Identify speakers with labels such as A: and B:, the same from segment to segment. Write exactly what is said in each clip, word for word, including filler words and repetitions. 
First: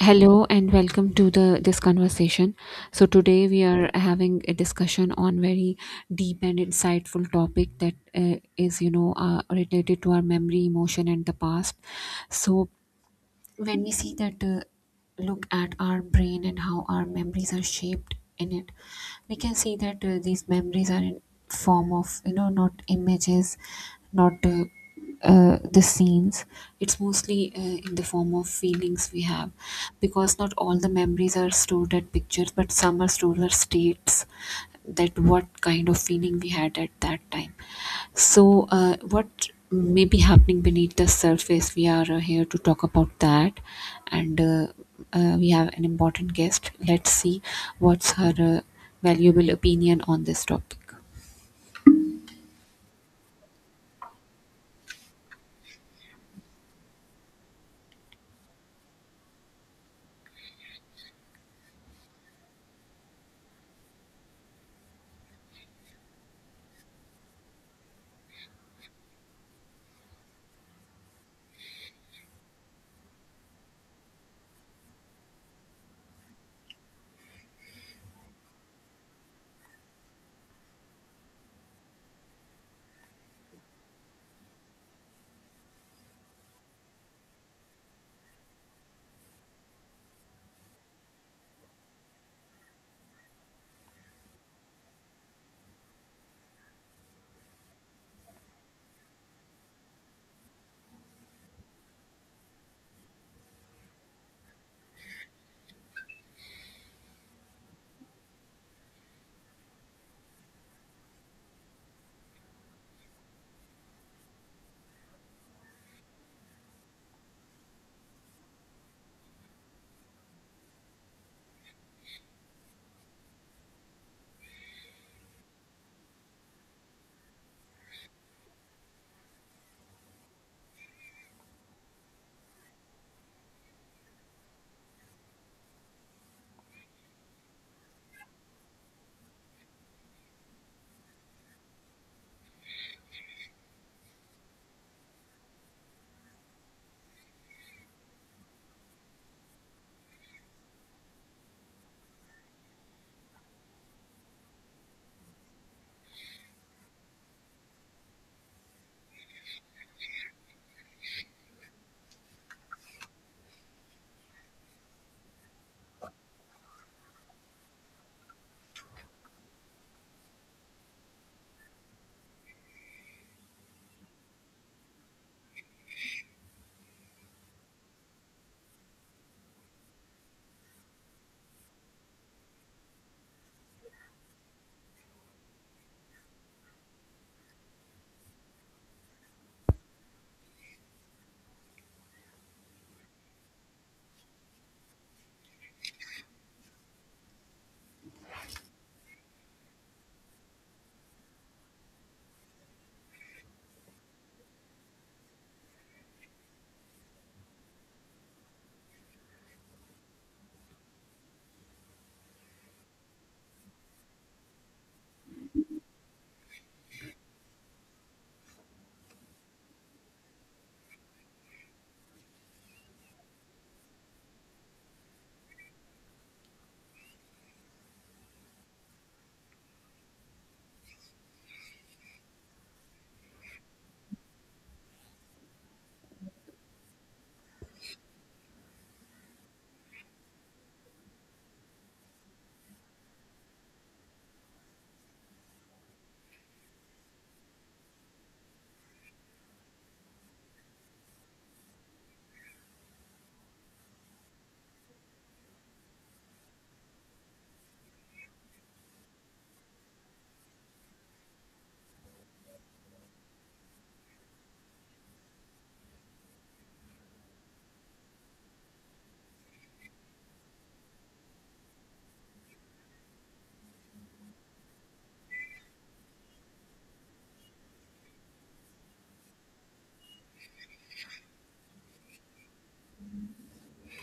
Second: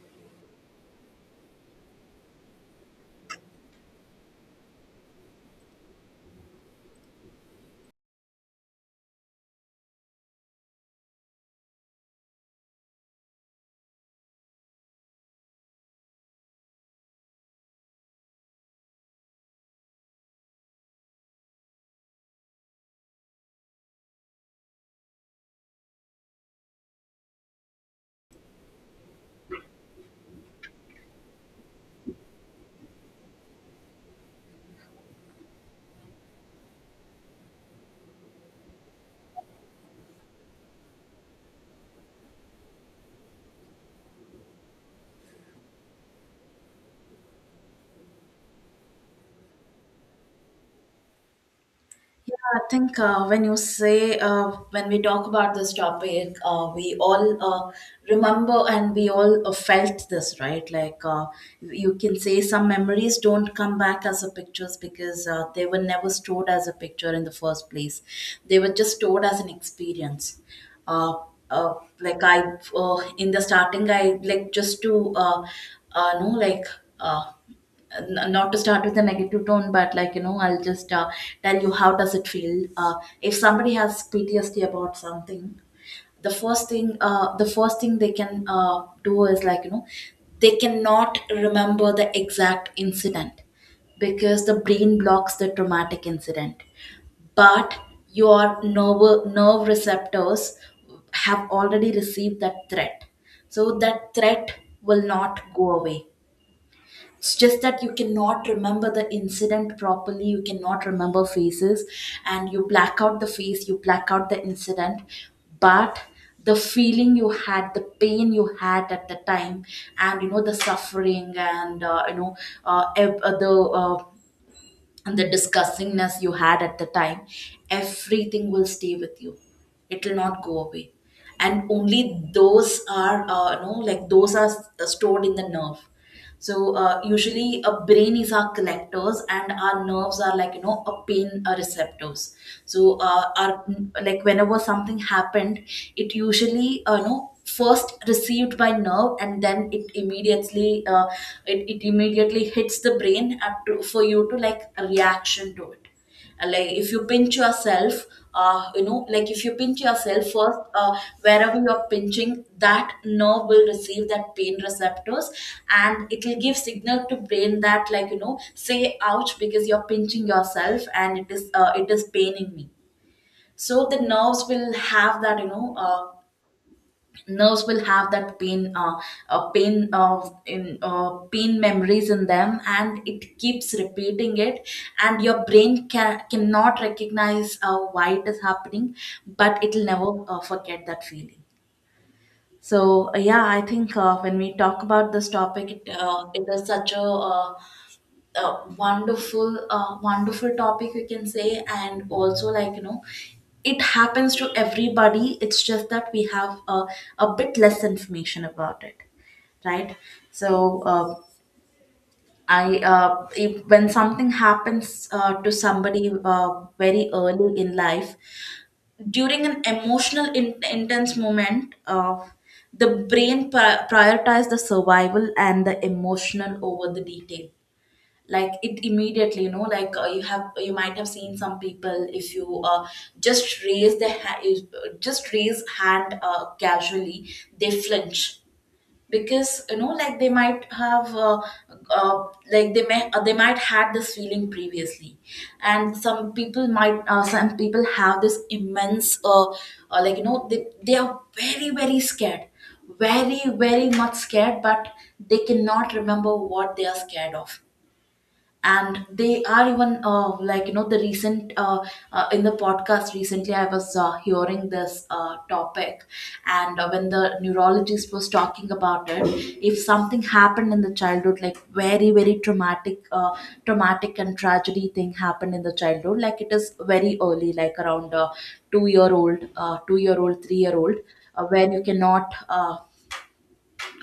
A: Hello and welcome to the this conversation. So today we are having a discussion on very deep and insightful topic that uh, is you know uh, related to our memory, emotion, and the past. So when we see that uh, look at our brain and how our memories are shaped in it, we can see that uh, these memories are in form of you know not images, not uh, uh, the scenes. It's mostly uh, in the form of feelings we have, because not all the memories are stored at pictures, but some are stored as states, that what kind of feeling we had at that time. So uh, what may be happening beneath the surface we are uh, here to talk about that. And uh, uh, we have an important guest. Let's see what's her uh, valuable opinion on this topic.
B: I think uh, when you say, uh, when we talk about this topic, uh, we all uh, remember, and we all uh, felt this, right? Like uh, you can say some memories don't come back as a pictures because uh, they were never stored as a picture in the first place. They were just stored as an experience. Uh, uh, like I, uh, in the starting, I like just to, uh, uh, no, like, uh, n- not to start with a negative tone, but like you know, I'll just uh, tell you how does it feel. Uh, if somebody has P T S D about something, the first thing, uh, the first thing they can uh, do is like, you know, they cannot remember the exact incident, because the brain blocks the traumatic incident, but your nerve nerve receptors have already received that threat. So that threat will not go away. It's just that you cannot remember the incident properly, you cannot remember faces, and you black out the face, you black out the incident. But the feeling you had, the pain you had at the time, and you know the suffering, and uh, you know uh, ev- uh, the uh, and the disgustingness you had at the time, everything will stay with you. It will not go away. And only those are, uh, no, like those are, s- stored in the nerve. So uh, usually a brain is our collectors, and our nerves are like, you know a pain uh, receptors. So uh, our, like whenever something happened, it usually, uh, you know first received by nerve, and then it immediately, uh, it, it immediately hits the brain up to, for you to like a reaction to it. Uh, like if you pinch yourself, uh you know like if you pinch yourself first, uh wherever you're pinching, that nerve will receive that pain receptors, and it will give signal to brain that like, you know say ouch because you're pinching yourself, and it is uh, it is paining me. So the nerves will have that, you know uh, nerves will have that pain, uh, uh, pain uh, in uh, pain memories in them, and it keeps repeating it. And your brain can, cannot recognize uh, why it is happening, but it'll never uh, forget that feeling. So uh, yeah, I think uh, when we talk about this topic, it, uh, it is such a uh, a wonderful uh, wonderful topic, we can say. And also, like, you know it happens to everybody, it's just that we have a, a bit less information about it, right? So uh, I uh, if, when something happens uh, to somebody, uh, very early in life, during an emotional in- intense moment, uh, the brain pri- prioritizes the survival and the emotional over the detail. Like it immediately, you know like, uh, you have you might have seen some people, if you, uh, just raise the ha- is- just raise hand, uh, casually, they flinch. Because you know like they might have, uh, uh, like they may uh, they might had this feeling previously. And some people might uh, some people have this immense, uh, uh, like, you know they, they are very, very scared, very, very much scared, but they cannot remember what they are scared of. And they are even, uh, like, you know the recent uh, uh, in the podcast recently I was uh, hearing this uh, topic. And uh, when the neurologist was talking about it, if something happened in the childhood, like very, very traumatic, uh, traumatic and tragedy thing happened in the childhood, like it is very early, like around uh, two year old, uh, two year old, three year old, uh, where you cannot uh,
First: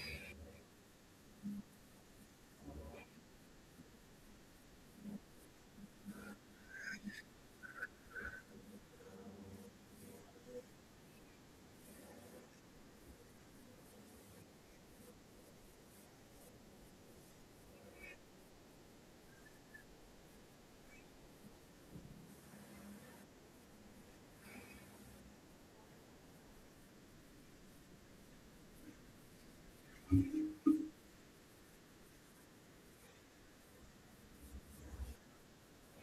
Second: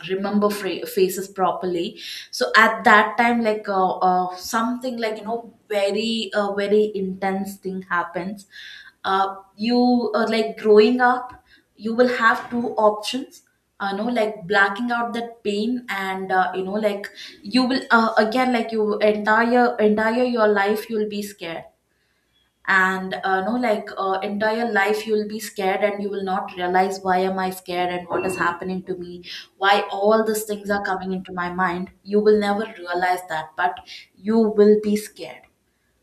B: remember fra- faces properly. So at that time, like, uh, uh, something like, you know very uh, very intense thing happens. uh, you uh, Like growing up, you will have two options. Uh, know Like blacking out that pain, and uh, you know like you will, uh, again, like you entire entire your life, you'll be scared. And uh, no, like uh, entire life you will be scared, and you will not realize, why am I scared, and what is happening to me, why all these things are coming into my mind, you will never realize that, but you will be scared.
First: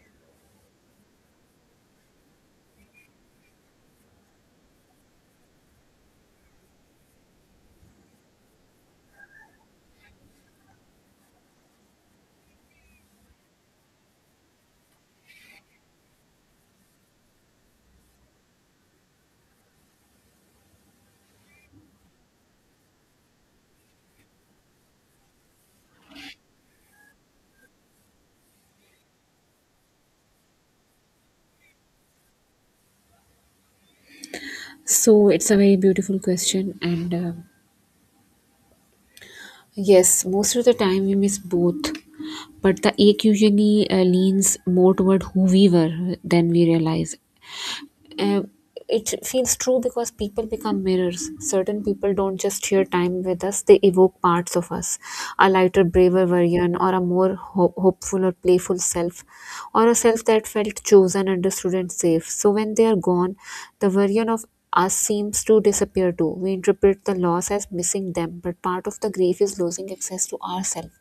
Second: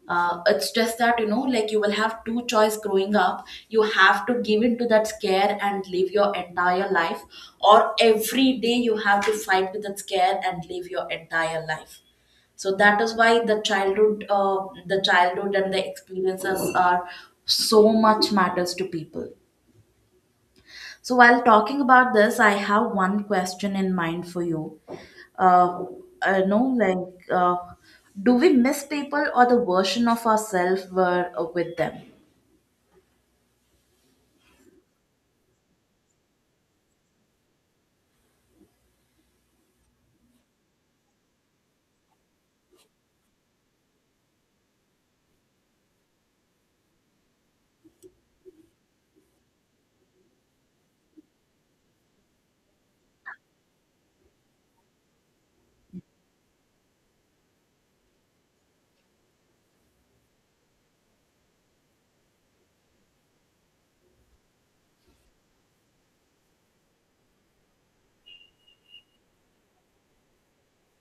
B: uh, It's just that, you know like you will have two choice growing up. You have to give in to that scare and live your entire life, or every day you have to fight with that scare and live your entire life. So that is why the childhood uh, the childhood and the experiences are so much matters to people. So, while talking about this, I have one question in mind for you. Uh, I know, like, uh, do we miss people, or the version of ourselves were uh, with them?
A: So it's a very beautiful question, and uh, yes, most of the time we miss both, but the ache usually uh, leans more toward who we were than we realize. Uh, it feels true because people become mirrors. Certain people don't just share time with us, they evoke parts of us, a lighter, braver version, or a more ho- hopeful or playful self, or a self that felt chosen, understood, and safe. So when they are gone, the version of us seems to disappear too. We interpret the loss as missing them, but part of the grief is losing access to ourselves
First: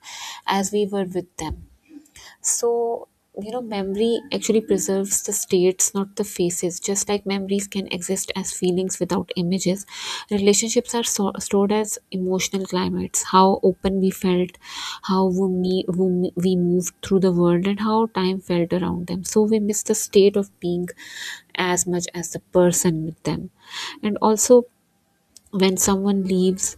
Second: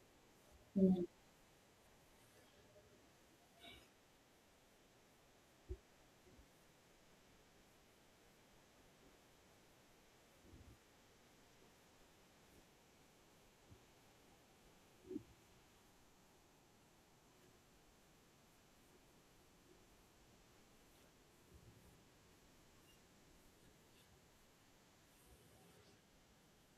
A: as we were with them. So, you know, memory actually preserves the states, not the faces. Just like memories can exist as feelings without images, relationships are so- stored as emotional climates, how open we felt, how we, me- we we moved through the world, and how time felt around them. So, we miss the state of being as much as the person with them. And also, when someone leaves,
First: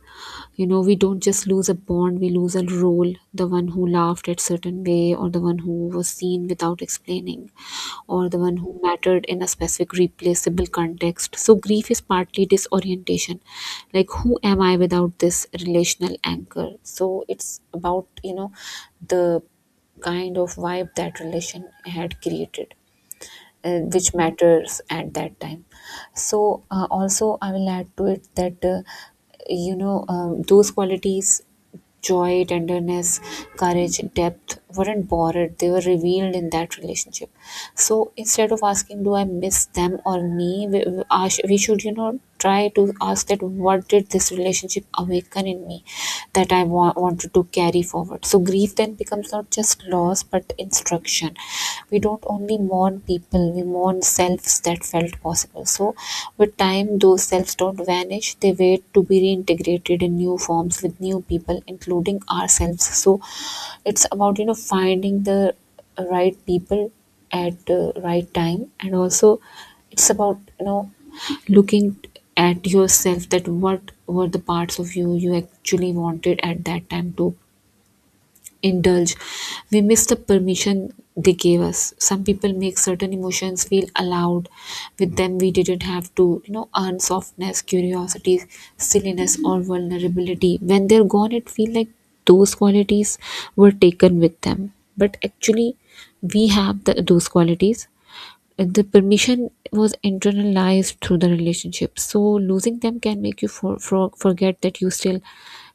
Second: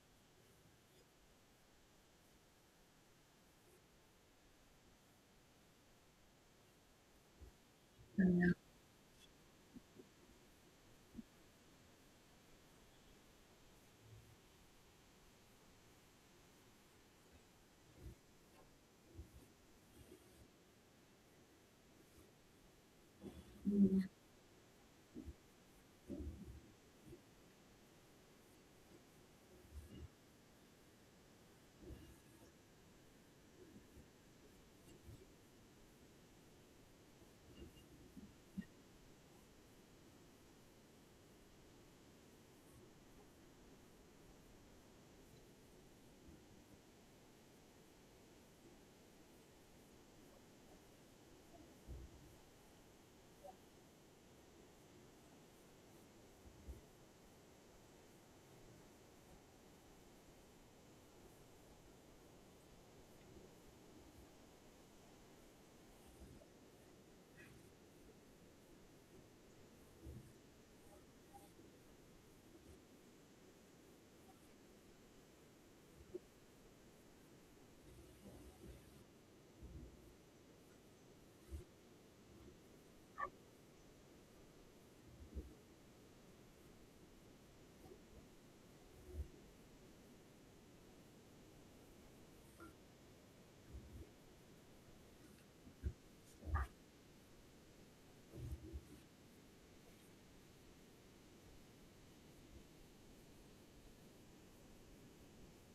A: you know, we don't just lose a bond, we lose a role, the one who laughed at certain way, or the one who was seen without explaining, or the one who mattered in a specific replaceable context. So grief is partly disorientation, like who am I without this relational anchor. So it's about, you know, the kind of vibe that relation had created, uh, which matters at that time. So uh, also I will add to it that uh, you know um, those qualities, joy, tenderness, courage, depth, weren't borrowed, they were revealed in that relationship. So instead of asking do I miss them or me, we, we I we should, you know, try to ask that what did this relationship awaken in me that i wa- wanted to carry forward. So grief then becomes not just loss but instruction. Mourn, we don't only mourn people, we mourn selves that felt possible. So with time those selves don't vanish, they wait to be reintegrated in new forms with new people, including ourselves. So it's about, you know, finding the right people at the right time, and also it's about, you know, looking at yourself, that what were the parts of you you actually wanted at that time to indulge. We miss the permission they gave us. Some people make certain emotions feel allowed. With them we didn't have to, you know, earn softness, curiosity, silliness, or vulnerability. When they're gone it feels like those qualities were taken with them, but actually we have the, those qualities. The permission was internalized through the relationship, so losing them can make you for, for, forget that you still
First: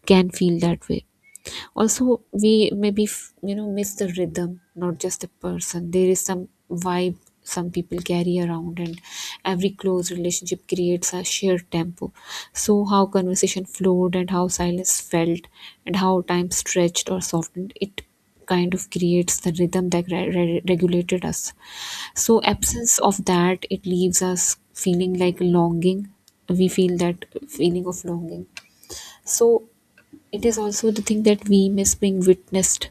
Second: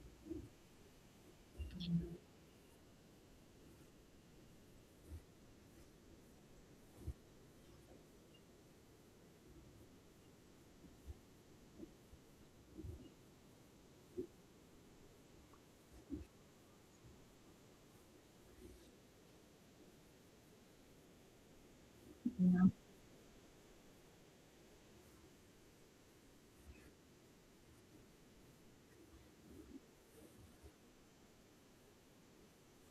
A: can feel that way. Also we maybe f- you know, miss the rhythm, not just the person. There is some vibe some people carry around, and every close relationship creates a shared tempo. So how conversation flowed, and how silence felt, and how time stretched or softened it, kind of creates the rhythm that re- re- regulated us. So absence of that, it leaves us feeling like longing, we feel that feeling of longing. So it is also the thing that we miss being witnessed.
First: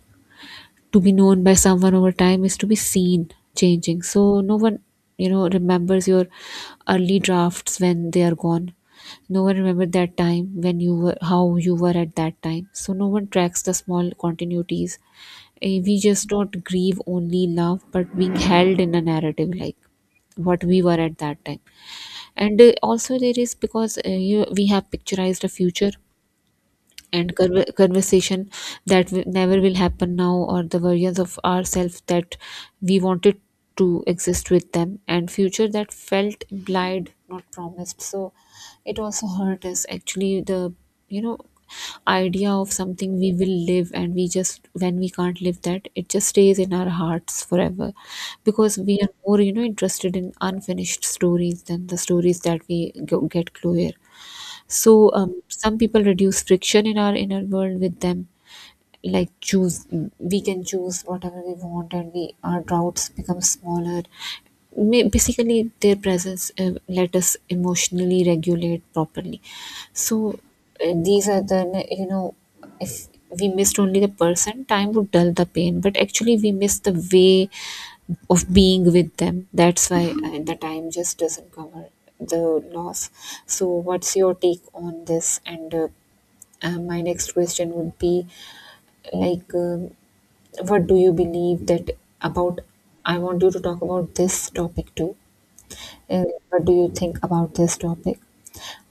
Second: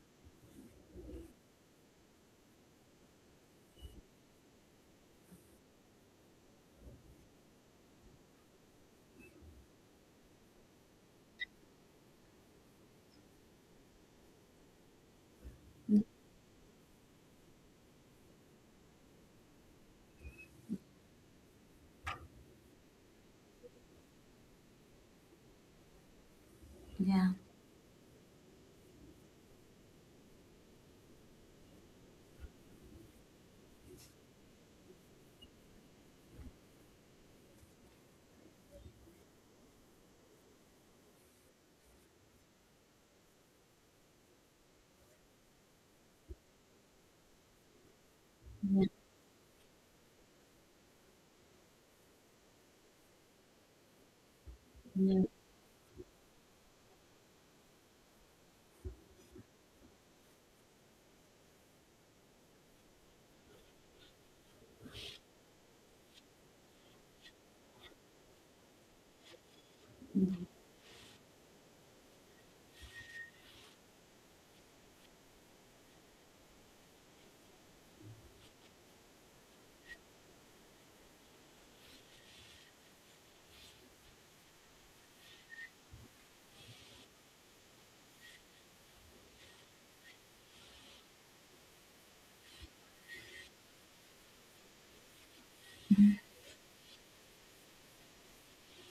A: To be known by someone over time is to be seen changing. So no one, you know, remembers your early drafts when they are gone. No one remembered that time when you were how you were at that time. So no one tracks the small continuities. Eh, We just don't grieve only love, but being held in a narrative, like what we were at that time. And uh, also there is, because uh, you, we have picturized a future
B: Yeah.
A: and conver- conversation that w- never will happen now, or the versions of ourselves that we wanted to exist with them, and future that felt implied, not promised. So it also hurt us, actually, the, you know, idea of something we will live, and we just when we can't live that, it just stays in our hearts forever, because we are more, you know, interested in unfinished stories than the stories that we go, get clear. So
B: Yeah.
A: um, some people reduce friction in our inner world with them, like choose, we can choose whatever we want, and we, our doubts become smaller. Ma- basically their presence uh, let us emotionally regulate properly. So uh, these are the, you know, if we missed only the person, time would dull the pain, but actually we miss the way of being with them. That's why uh, the time just doesn't cover the loss. So what's your take on this? And uh, uh, my next question would be, like, um, what do you believe that about. I want you to talk about this topic too, and what do you think about this topic.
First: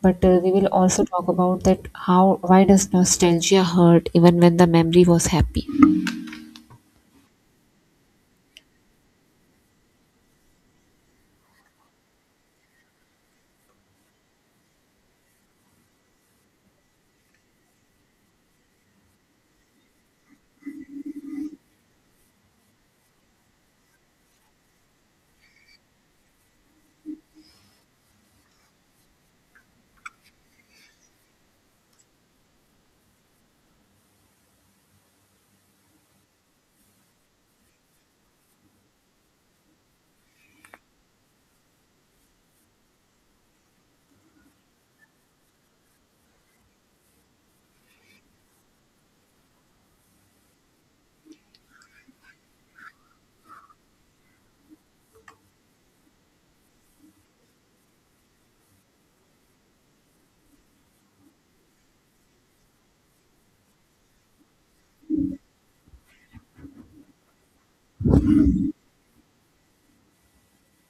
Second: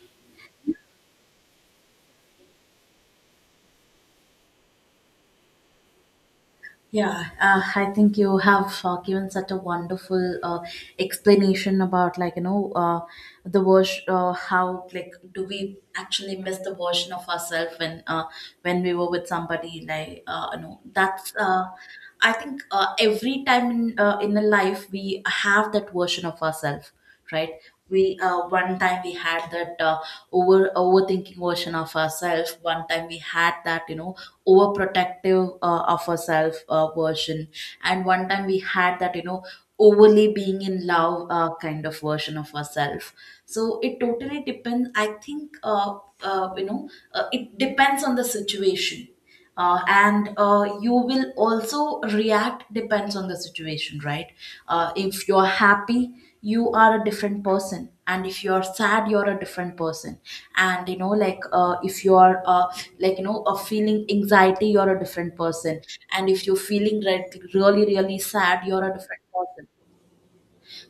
A: But uh, we will also talk about that, how, why does nostalgia hurt even when the memory was happy.
B: Yeah, uh, I think you have uh, given such a wonderful uh, explanation about, like, you know uh, the version uh, how like do we actually miss the version of ourselves when, uh, when we were with somebody like, uh, you know that's uh, I think uh, every time in, uh, in a life we have that version of ourselves, right? we uh, One time we had that uh, over overthinking version of ourselves, one time we had that, you know overprotective uh, of ourselves uh, version, and one time we had that, you know overly being in love uh, kind of version of ourselves. So it totally depends, I think. uh, uh, you know uh, it depends on the situation, uh, and uh, you will also react depends on the situation, right? Uh, if you're happy, you are a different person, and if you're sad, you're a different person. And you know like, uh, if you're, uh, like, you know uh, feeling anxiety, you're a different person. And if you're feeling, re- really, really sad, you're a different person.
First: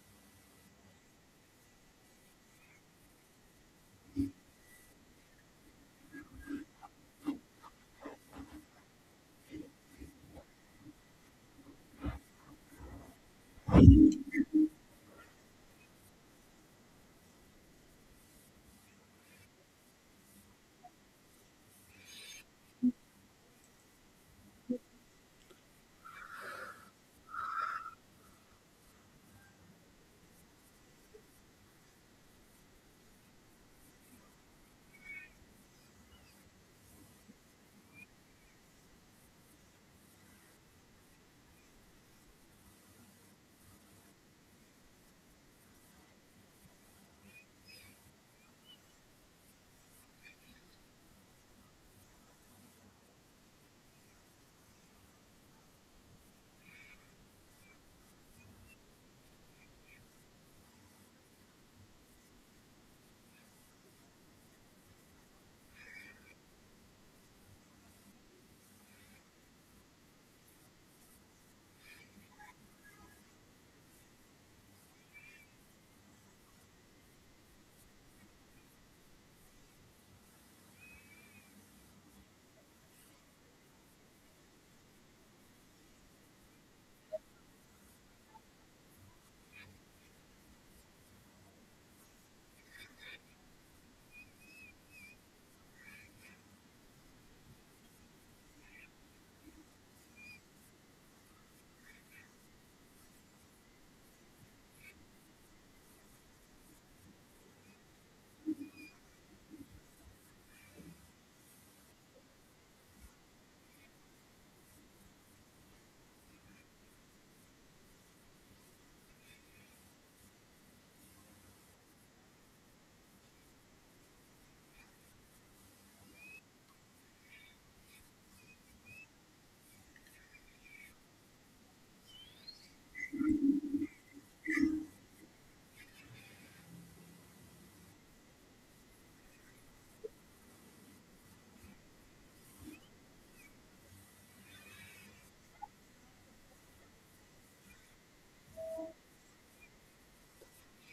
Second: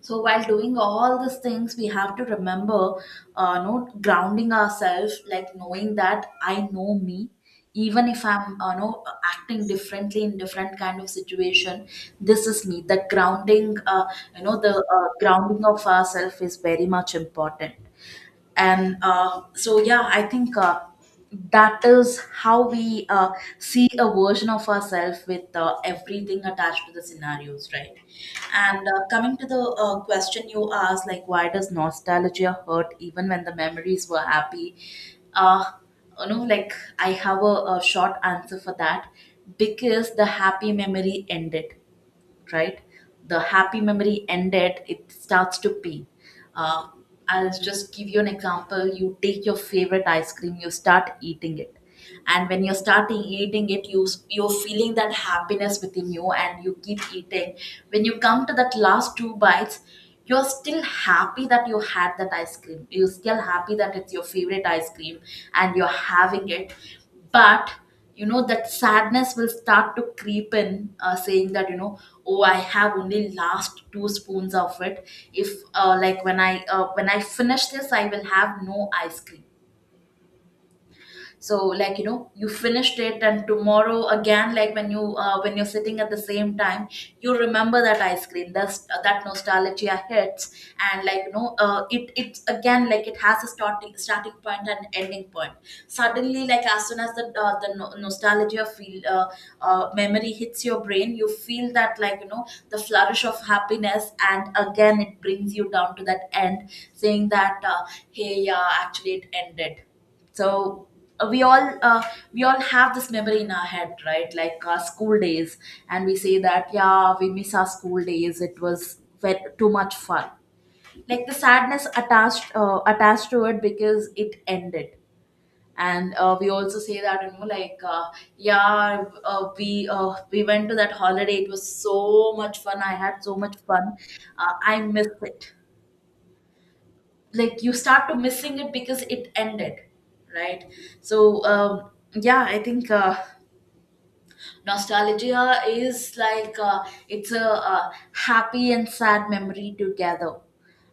B: So while doing all these things, we have to remember, uh, no, grounding ourselves, like knowing that I know me. Even if I'm, uh, no, acting differently in different kind of situation, this is me. That grounding, uh, you know, the uh, grounding of ourselves is very much important. And uh, so yeah, I think uh, that is how we uh, see a version of ourselves with uh, everything attached to the scenarios, right? And uh, coming to the uh, question you asked, like why does nostalgia hurt even when the memories were happy? uh, you know like I have a, a short answer for that, because the happy memory ended, right? The happy memory ended, it starts to pain. Uh, I'll just give you an example. You take your favorite ice cream, you start eating it. And when you're starting eating it, you you're feeling that happiness within you, and you keep eating. When you come to that last two bites, you're still happy that you had that ice cream. You're still happy that it's your favorite ice cream and you're having it. But you know that sadness will start to creep in, uh, saying that, you know oh, I have only last two spoons of it. If uh, Like when I uh, when I finish this, I will have no ice cream. So, like you know you finished it, and tomorrow again, like when you uh, when you're sitting at the same time, you remember that ice cream. That's uh, that nostalgia hits. And like you know uh, it it's again, like it has a starting starting point and ending point. Suddenly, like as soon as the uh, the no- nostalgia feel uh, uh, memory hits your brain, you feel that, like, you know the flourish of happiness, and again it brings you down to that end, saying that, uh, hey, yeah, actually it ended. So uh, we all uh, we all have this memory in our head, right? Like our school days. And we say that, yeah, we miss our school days, it was ve- too much fun. Like the sadness attached, uh, attached to it, because it ended. And uh, we also say that, you know like, uh, yeah, uh, we uh, we went to that holiday, it was so much fun, I had so much fun. uh, I missed it. Like, you start to missing it because it ended, right? So um, yeah, I think uh, nostalgia is like, uh, it's a, uh happy and sad memory together.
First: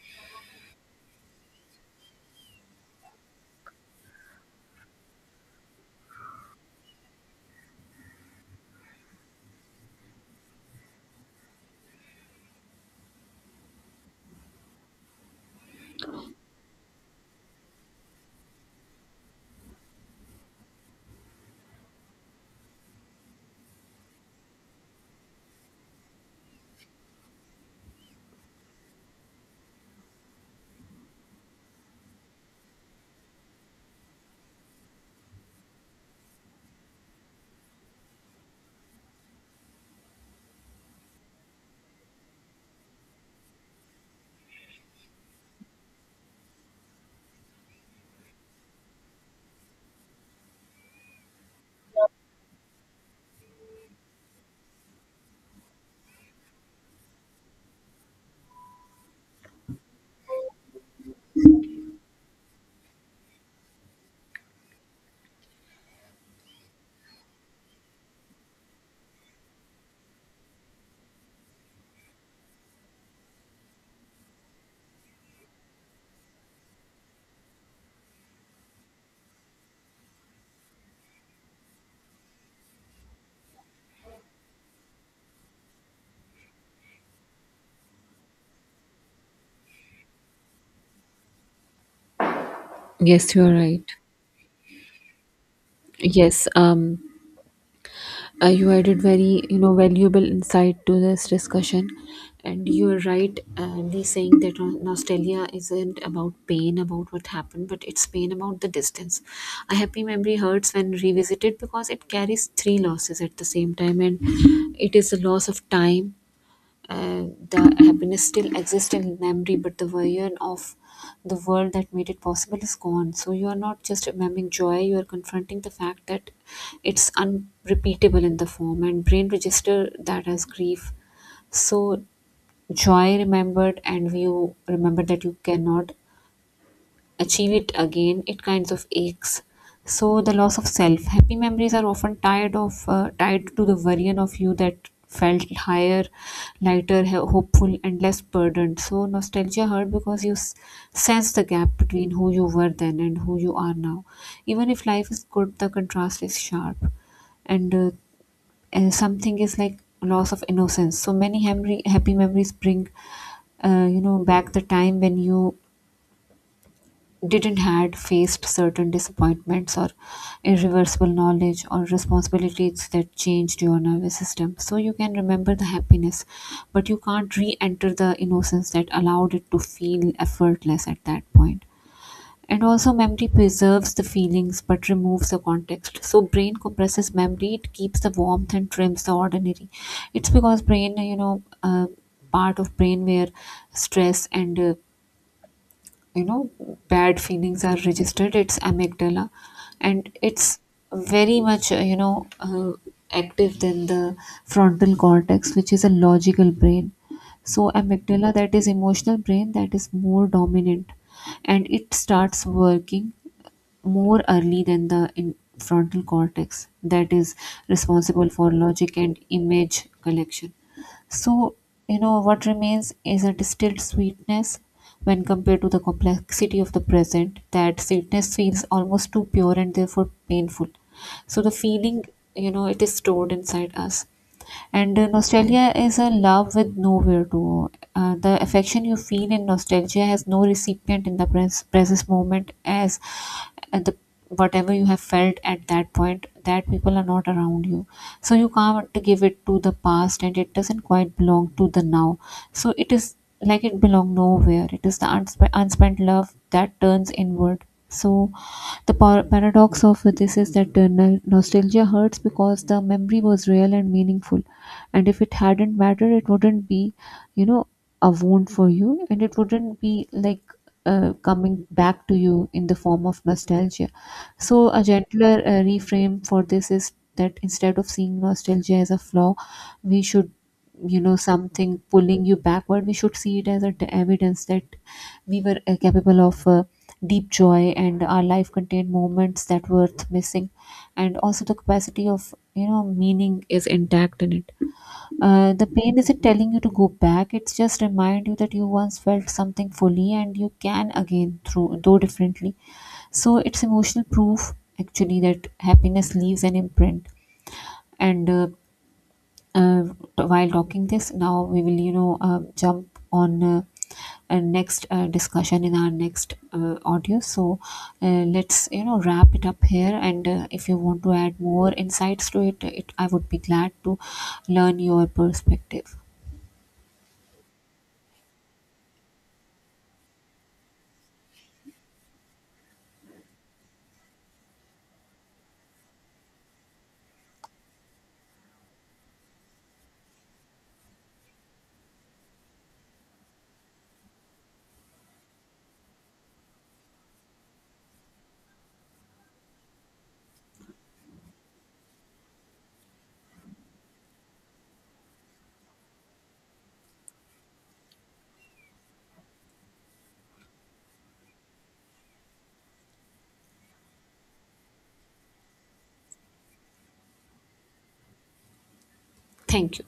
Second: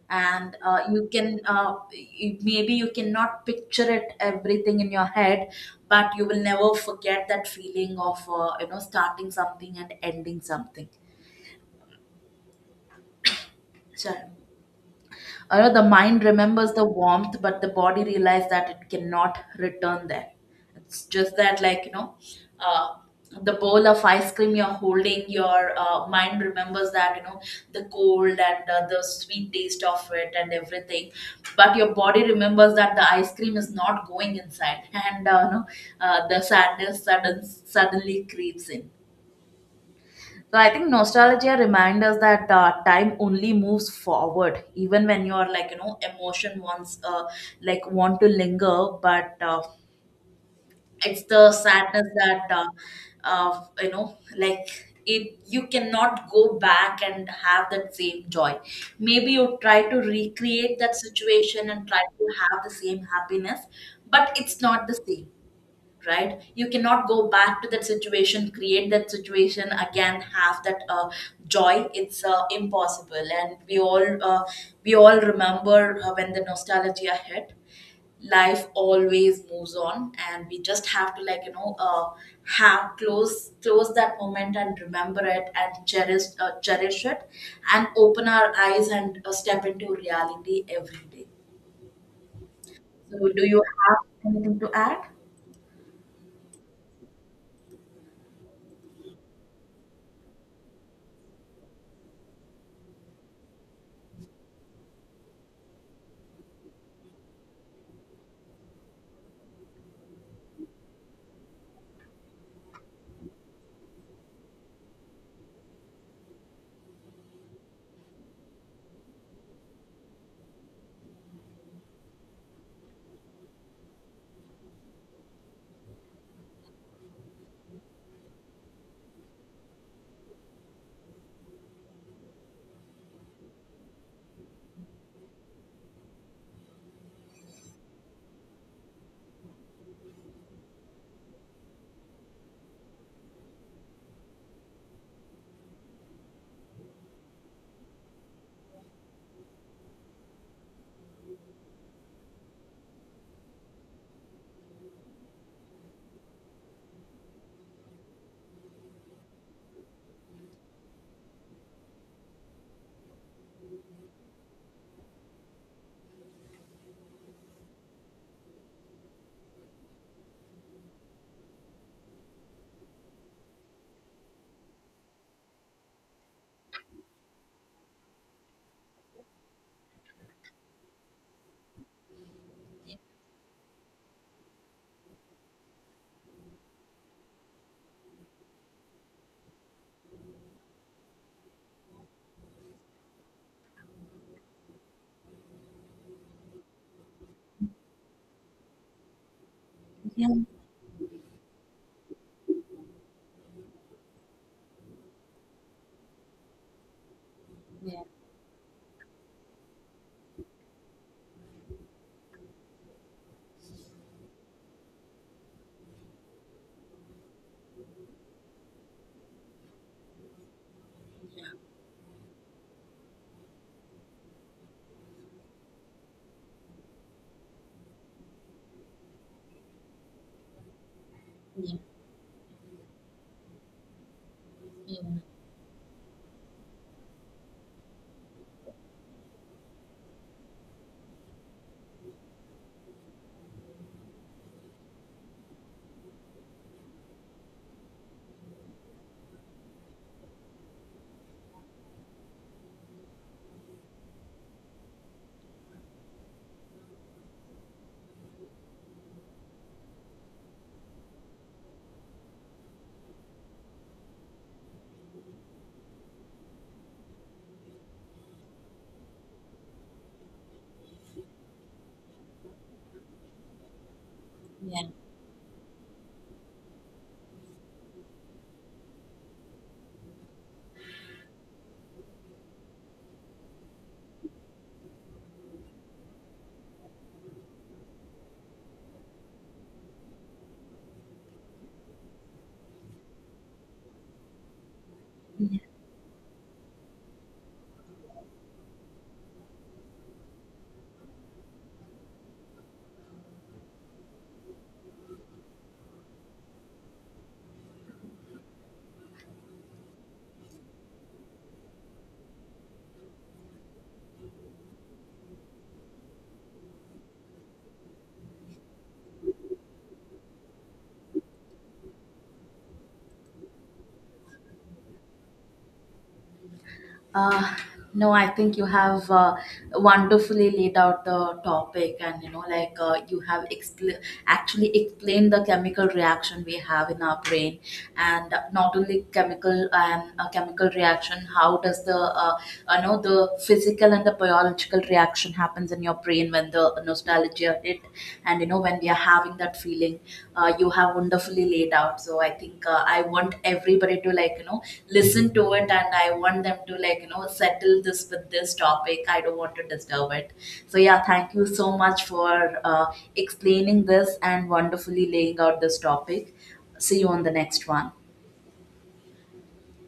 B: And uh, you can, uh, y- maybe you cannot picture it everything in your head, but you will never forget that feeling of, uh, you know starting something and ending something. Sure, you know the mind remembers the warmth, but the body realizes that it cannot return there. It's just that, like, you know uh, the bowl of ice cream you're holding, your uh, mind remembers that, you know the cold and, uh, the sweet taste of it and everything. But your body remembers that the ice cream is not going inside, and, uh, you know, uh, the sadness sudden, suddenly creeps in. So I think nostalgia reminds us that, uh, time only moves forward, even when your, like, you know emotion wants, uh, like want to linger. But, uh, it's the sadness that, uh, uh, you know like, it you cannot go back and have that same joy. Maybe you try to recreate that situation and try to have the same happiness, but it's not the same, right? You cannot go back to that situation, create that situation again, have that uh, joy. It's uh, impossible. And we all uh, we all remember, uh, when the nostalgia hit, life always moves on, and we just have to, like, you know uh, have close close that moment and remember it, and cherish uh, cherish it, and open our eyes and uh, step into reality every day. So,
A: Yes, you
B: do
A: are
B: you
A: right.
B: have anything to add?
A: Yes, um, Uh, you added very, you know, valuable insight to this discussion, and you are right. Uh, the saying that no- nostalgia isn't about pain about what happened, but it's pain about the distance. A happy memory hurts when revisited because it carries three losses at the same time, and it is the loss of time, and the happiness still exists in memory, but the version of the world that made it possible is gone. So you are not just remembering joy, you are confronting the fact that it's unrepeatable in the form, and brain register that as grief. So joy remembered, and you remember that you cannot achieve it again, it kinds of aches. So the loss of self. Happy memories are often tied of uh, tied to the version of you that felt higher, lighter, he- hopeful, and less burdened. So nostalgia hurt because you s- sense the gap between who you were then and who you are now. Even if life is good, the contrast is sharp, and uh, and something is like loss of innocence. So many happy happy memories bring, uh, you know, back the time when you didn't had faced certain disappointments or irreversible knowledge or responsibilities that changed your nervous system. So you can remember the happiness, but you can't re-enter the innocence that allowed it to feel effortless at that point point. And also memory preserves the feelings but removes the context. So brain compresses memory, it keeps the warmth and trims the ordinary. It's because brain, you know, uh, part of brain where stress and uh, you know, bad feelings are registered, it's amygdala, and
B: Yeah,
A: it's very much uh, you know, uh, active than the frontal cortex, which is a logical brain. So
B: yeah,
A: amygdala, that is emotional brain, that is more dominant, and it starts working more early than the in frontal cortex, that is responsible for logic and image collection. So, you know, what remains is a distilled sweetness when compared to the complexity of the present. That sweetness feels almost too pure, and therefore painful. So, the
B: yeah,
A: feeling, you know, it is stored inside us. And uh,
B: yeah.
A: nostalgia is a love with nowhere to go. Uh, the affection you feel in nostalgia has no recipient in the pres- present moment, as uh, the whatever you have felt at that point, that people are not around you. So you can't give it to the past, and it doesn't quite belong to the now. So it is like it belong nowhere, it is the unsp- unspent love that turns inward. So, the par- paradox of this is that uh, no- nostalgia hurts because the memory was real and meaningful, and if it hadn't mattered, it wouldn't be, you know, a wound for you, and it wouldn't be like uh, coming back to you in the form of nostalgia. So, a
B: Yeah.
A: gentler uh, reframe for this is that instead of seeing nostalgia as a flaw, we should, you know, something pulling you backward. We should see it as a t- evidence that we were uh, capable of Uh, deep joy, and our life contained moments that were missing, and also the capacity of, you know, meaning is intact in it. Uh, the pain isn't telling you to go back, it's just remind you that you once felt something fully, and you can again through though differently. So it's emotional proof, actually, that happiness leaves an imprint. And uh, uh, while talking this now, we will, you know, uh, jump on uh, uh, next uh, discussion in our next uh, audio. So uh, let's, you know, wrap it up here, and uh, if you want to add more insights to it, it I would be glad to learn your perspective.
B: Uh, no, I think you have uh, wonderfully laid out the topic, and, you know, like, uh, you have, expl- actually explained the chemical reaction we have in our brain, and not only chemical, and uh, chemical reaction. How does the, uh, you know the physical and the biological reaction happens in your brain when the nostalgia shared it, and, you know when we are having that feeling. Uh, you have wonderfully laid out. So I think uh, I want everybody to, like, you know listen to it, and I want them to, like, you know settle this with this topic. I don't want to disturb it. So yeah, thank you so much for uh, explaining this and wonderfully laying out this topic. See you on the next one.
A: Thank you.